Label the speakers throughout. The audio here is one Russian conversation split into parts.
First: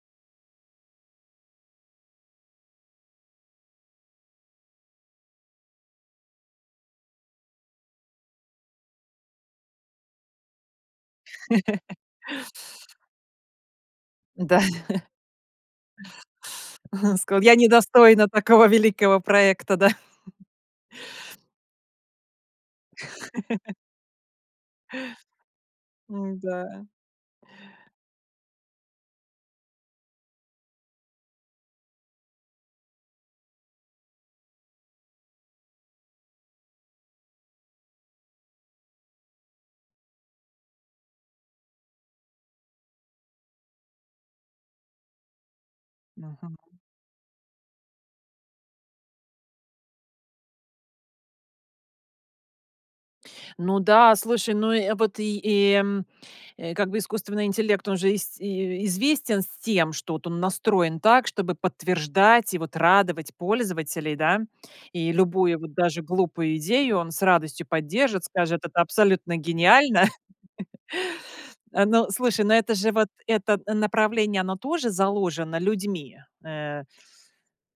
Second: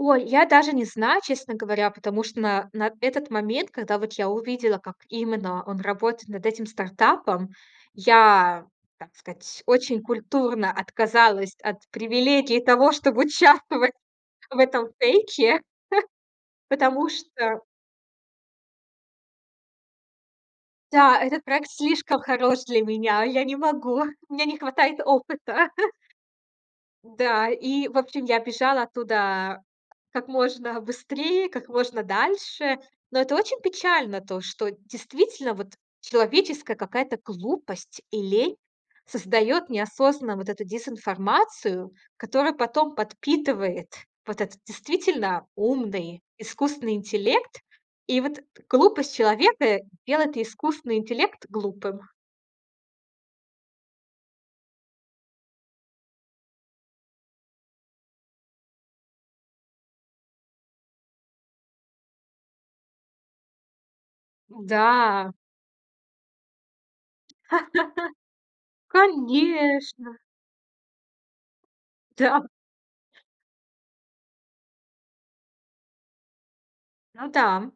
Speaker 1: Ой, я даже не знаю, честно говоря. Потому что на на этот момент, когда вот я увидела, как именно он работает над этим стартапом, я, так сказать, очень культурно отказалась от привилегии того, чтобы участвовать
Speaker 2: Да.
Speaker 1: в этом фейке, потому
Speaker 2: Сказал: "Я
Speaker 1: что
Speaker 2: не достойна такого великого проекта", да.
Speaker 1: Да, этот проект слишком хорош для меня. Я не могу. У меня не хватает опыта.
Speaker 2: Ну да.
Speaker 1: Да, и, в общем, я бежала оттуда как можно быстрее, как можно дальше. Но это очень печально то, что действительно вот человеческая какая-то глупость и лень создаёт неосознанно вот эту дезинформацию, которую потом подпитывает вот этот действительно умный,
Speaker 2: Мгм.
Speaker 1: искусственный интеллект. И вот глупость человека делает искусственный интеллект глупым.
Speaker 2: Ну да, слушай, ну, э, вот и и, э, как бы искусственный интеллект, он же ис известен с тем, что он настроен так, чтобы подтверждать и, вот, радовать пользователей, да. И
Speaker 1: Да.
Speaker 2: любую, вот, даже глупую идею он с радостью поддержит, скажет: "Это абсолютно гениально".
Speaker 1: Конечно.
Speaker 2: А, но, слушай,
Speaker 1: Да.
Speaker 2: но это же, вот, это направление, оно тоже заложено людьми, э
Speaker 1: Ну да.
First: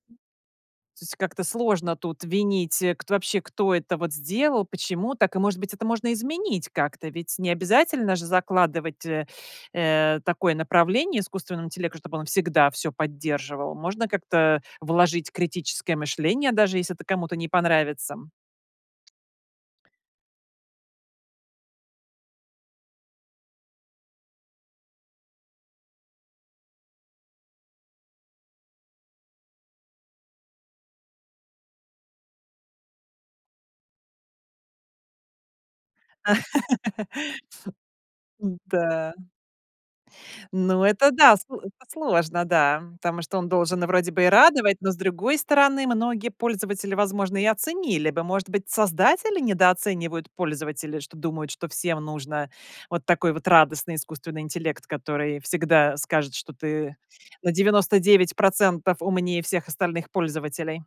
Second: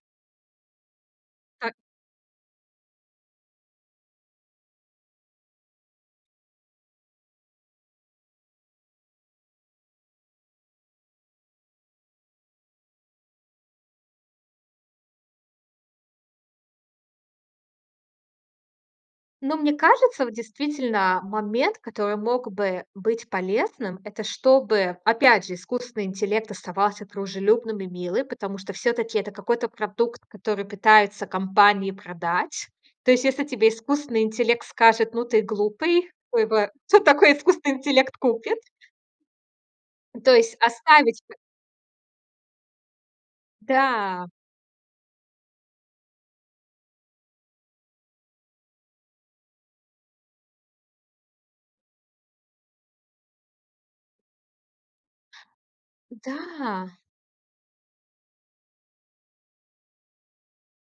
Speaker 2: То есть как-то
Speaker 1: Так.
Speaker 2: сложно тут винить, э, кто вообще, кто это вот сделал, почему так, и, может быть, это можно изменить как-то. Ведь не обязательно же закладывать, э, э, такое направление искусственному интеллекту, чтобы он всегда всё поддерживал. Можно как-то вложить критическое мышление, даже если это кому-то не понравится.
Speaker 1: Но мне кажется, вот действительно, момент, который мог бы быть полезным,- это чтобы, опять же, искусственный интеллект оставался дружелюбным и милым, потому что всё-таки это какой-то продукт, который пытаются компании продать. То есть если тебе искусственный интеллект скажет: "Ну, ты глупый", [unintelligible] кто такой искусственный интеллект купит?
Speaker 2: М-да.
Speaker 1: То есть
Speaker 2: Ну, это
Speaker 1: оставить
Speaker 2: да,
Speaker 1: к
Speaker 2: сло это сложно, да, потому что он должен вроде бы и
Speaker 1: Да.
Speaker 2: радовать. Но, с другой стороны, многие пользователи, возможно, и оценили бы, может быть, создатели недооценивают пользователей, что думают, что всем нужен вот такой вот радостный искусственный интеллект, который всегда скажет, что
Speaker 1: Да.
Speaker 2: ты на 99 % умнее всех остальных пользователей.